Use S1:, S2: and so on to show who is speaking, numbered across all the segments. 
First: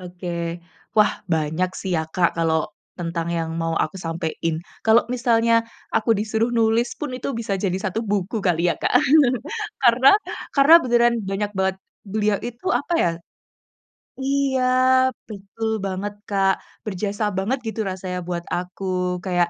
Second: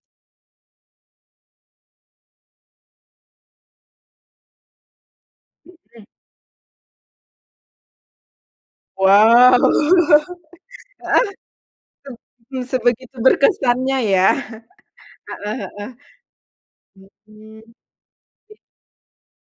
S1: Oke wah banyak sih ya, Kak, kalau tentang yang mau aku sampein. Kalau misalnya
S2: [unintelligible]
S1: aku disuruh nulis pun, itu bisa jadi 1 buku kali ya Kak,
S2: Wow,
S1: karena karena beneran
S2: heeh.
S1: banyak banget beliau itu apa ya
S2: Sebegitu berkesannya ya?
S1: iya
S2: Heeh
S1: betul
S2: heeh.
S1: banget Kak, berjasa banget gitu
S2: Mhm.
S1: rasanya buat aku. Kayak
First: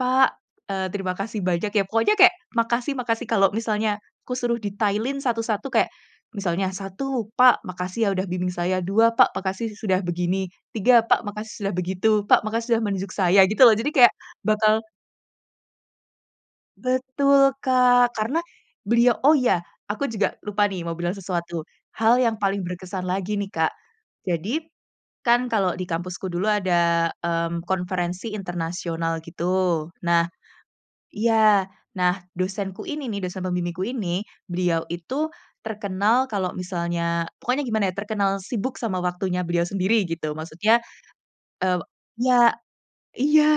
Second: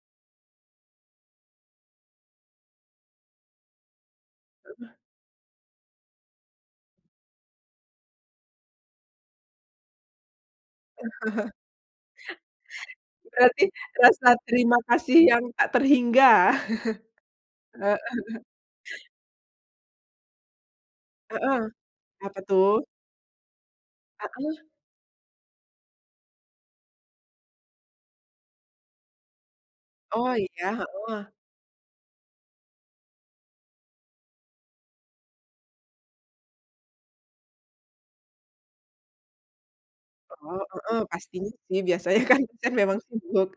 S1: “Pak, eee, terima kasih banyak ya,” pokoknya kayak makasih makasih. Kalau misalnya kusuruh
S2: Heeh.
S1: detailin satu satu kayak misalnya satu, “Pak makasih ya udah bimbing saya,” dua, “Pak makasih sudah begini,” tiga, “Pak makasih sudah begitu, Pak makasih sudah menunjuk saya,” gitu
S2: Berarti
S1: loh jadi kayak
S2: rasa terima
S1: bakal
S2: kasih yang tak terhingga,
S1: Betul,
S2: heeh.
S1: Kak, karena beliau. Oh ya, aku juga lupa nih, mau bilang
S2: Heeh.
S1: sesuatu hal yang
S2: Apa
S1: paling
S2: tuh?
S1: berkesan lagi nih, Kak. Jadi,
S2: Heeh.
S1: kan kalau di kampusku dulu ada, mmm, konferensi internasional gitu. Nah
S2: Oh iya, heeh.
S1: iya. Nah, dosenku ini nih, dosen pembimbingku ini, beliau itu terkenal kalau misalnya, pokoknya gimana ya, terkenal sibuk sama waktunya beliau sendiri gitu
S2: Heeh
S1: maksudnya.
S2: heeh. Pastinya sih
S1: Eee
S2: biasanya kan
S1: iya
S2: dosen memang
S1: iya
S2: sibuk.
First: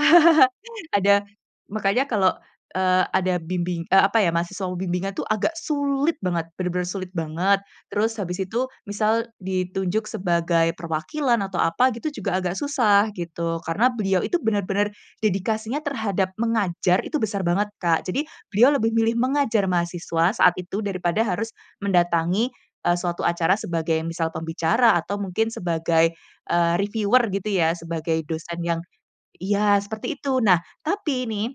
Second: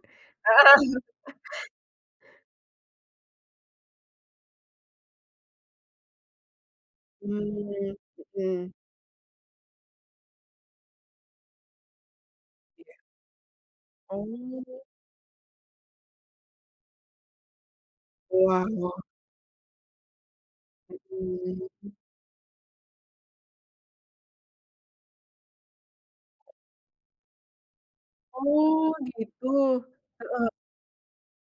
S2: Heeh.
S1: ada. Makanya kalau, eee, ada bimbing, eee, apa ya, mahasiswa bimbingan itu agak sulit banget, bener-bener sulit banget.
S2: Mhm,
S1: Terus habis itu,
S2: heeh.
S1: misal ditunjuk sebagai perwakilan atau apa gitu, juga agak
S2: Iya.
S1: susah gitu, karena beliau itu
S2: Oh.
S1: bener-bener dedikasinya terhadap mengajar itu besar banget, Kak. Jadi
S2: Wah
S1: beliau lebih
S2: wah.
S1: memilih mengajar mahasiswa saat itu, daripada harus
S2: Heeh.
S1: mendatangi, eee, suatu acara sebagai, misal, pembicara atau mungkin sebagai, eee, reviewer gitu ya, sebagai dosen yang
S2: Oh gitu
S1: iya seperti itu.
S2: heeh.
S1: Nah, tapi nih,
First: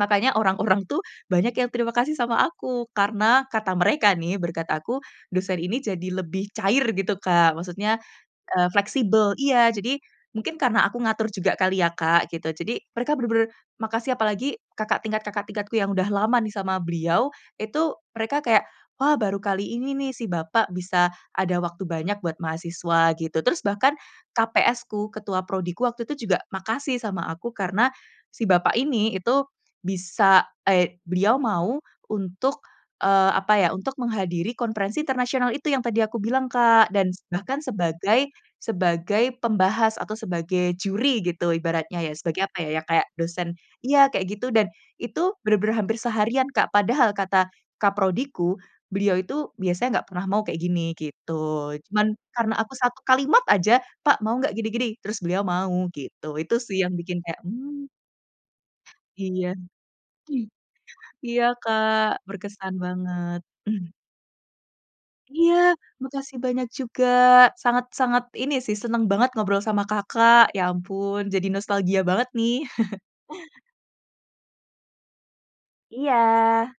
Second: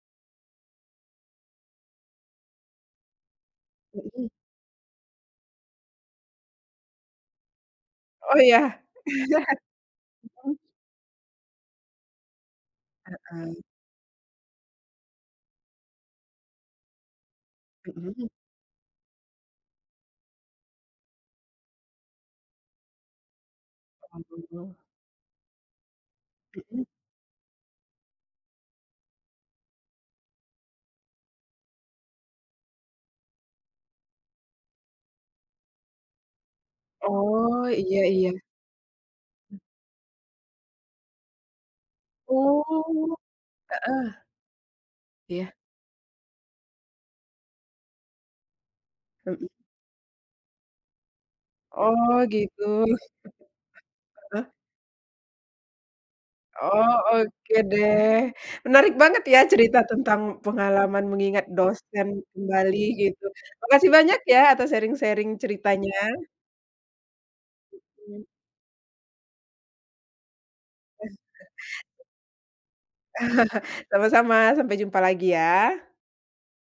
S1: makanya orang-orang tuh banyak yang terima kasih sama aku karena kata mereka
S2: Heeh.
S1: nih, berkat aku dosen ini jadi lebih cair gitu, Kak. Maksudnya,
S2: Oh
S1: eee,
S2: iya.
S1: fleksibel iya. Jadi mungkin
S2: Mhm.
S1: karena aku ngatur juga kali ya, Kak, gitu, jadi mereka bener-bener
S2: Heeh.
S1: makasih. Apalagi kakak tingkat kakak tingkatku yang udah lama nih sama beliau itu
S2: Mhm.
S1: mereka kayak, “Wah, baru kali ini nih, si Bapak bisa ada waktu banyak buat mahasiswa,” gitu. Terus bahkan
S2: Oh.
S1: KPS-ku, ketua prodi-ku waktu itu juga
S2: Mhm.
S1: makasih sama aku karena si bapak ini itu bisa, eee, beliau mau untuk, eee, apa ya, untuk menghadiri konferensi internasional itu yang tadi aku bilang, Kak. Dan bahkan
S2: Oh, iya
S1: sebagai
S2: iya.
S1: sebagai pembahas atau sebagai juri gitu ibaratnya ya, sebagai apa ya, kayak
S2: Oh.
S1: dosen iya,
S2: Heeh.
S1: kayak gitu. Dan itu
S2: Iya.
S1: benar-benar hampir seharian, Kak. Padahal kata Kaprodiku, beliau
S2: Hmm.
S1: itu biasanya enggak pernah mau kayak gini, gitu, cuman
S2: Oh
S1: karena
S2: gitu,
S1: aku satu kalimat aja, “Pak, mau
S2: heeh.
S1: enggak gini-gini?” Terus beliau mau gitu. Itu sih
S2: Oh,
S1: yang bikin kayak,
S2: oke
S1: mmm.
S2: deh, menarik banget ya,
S1: Iya.
S2: cerita tentang pengalaman mengingat
S1: Iya
S2: dosen
S1: Kak, berkesan
S2: kembali gitu.
S1: banget.
S2: Makasih
S1: Hmm.
S2: banyak ya atas sharing-sharing
S1: Iya,
S2: ceritanya.
S1: makasih banyak juga, sangat sangat
S2: Mhm.
S1: ini sih, seneng banget ngobrol sama Kakak. Ya ampun jadi nostalgia banget nih.
S2: Sama-sama, sampai jumpa lagi ya.
S1: Iya.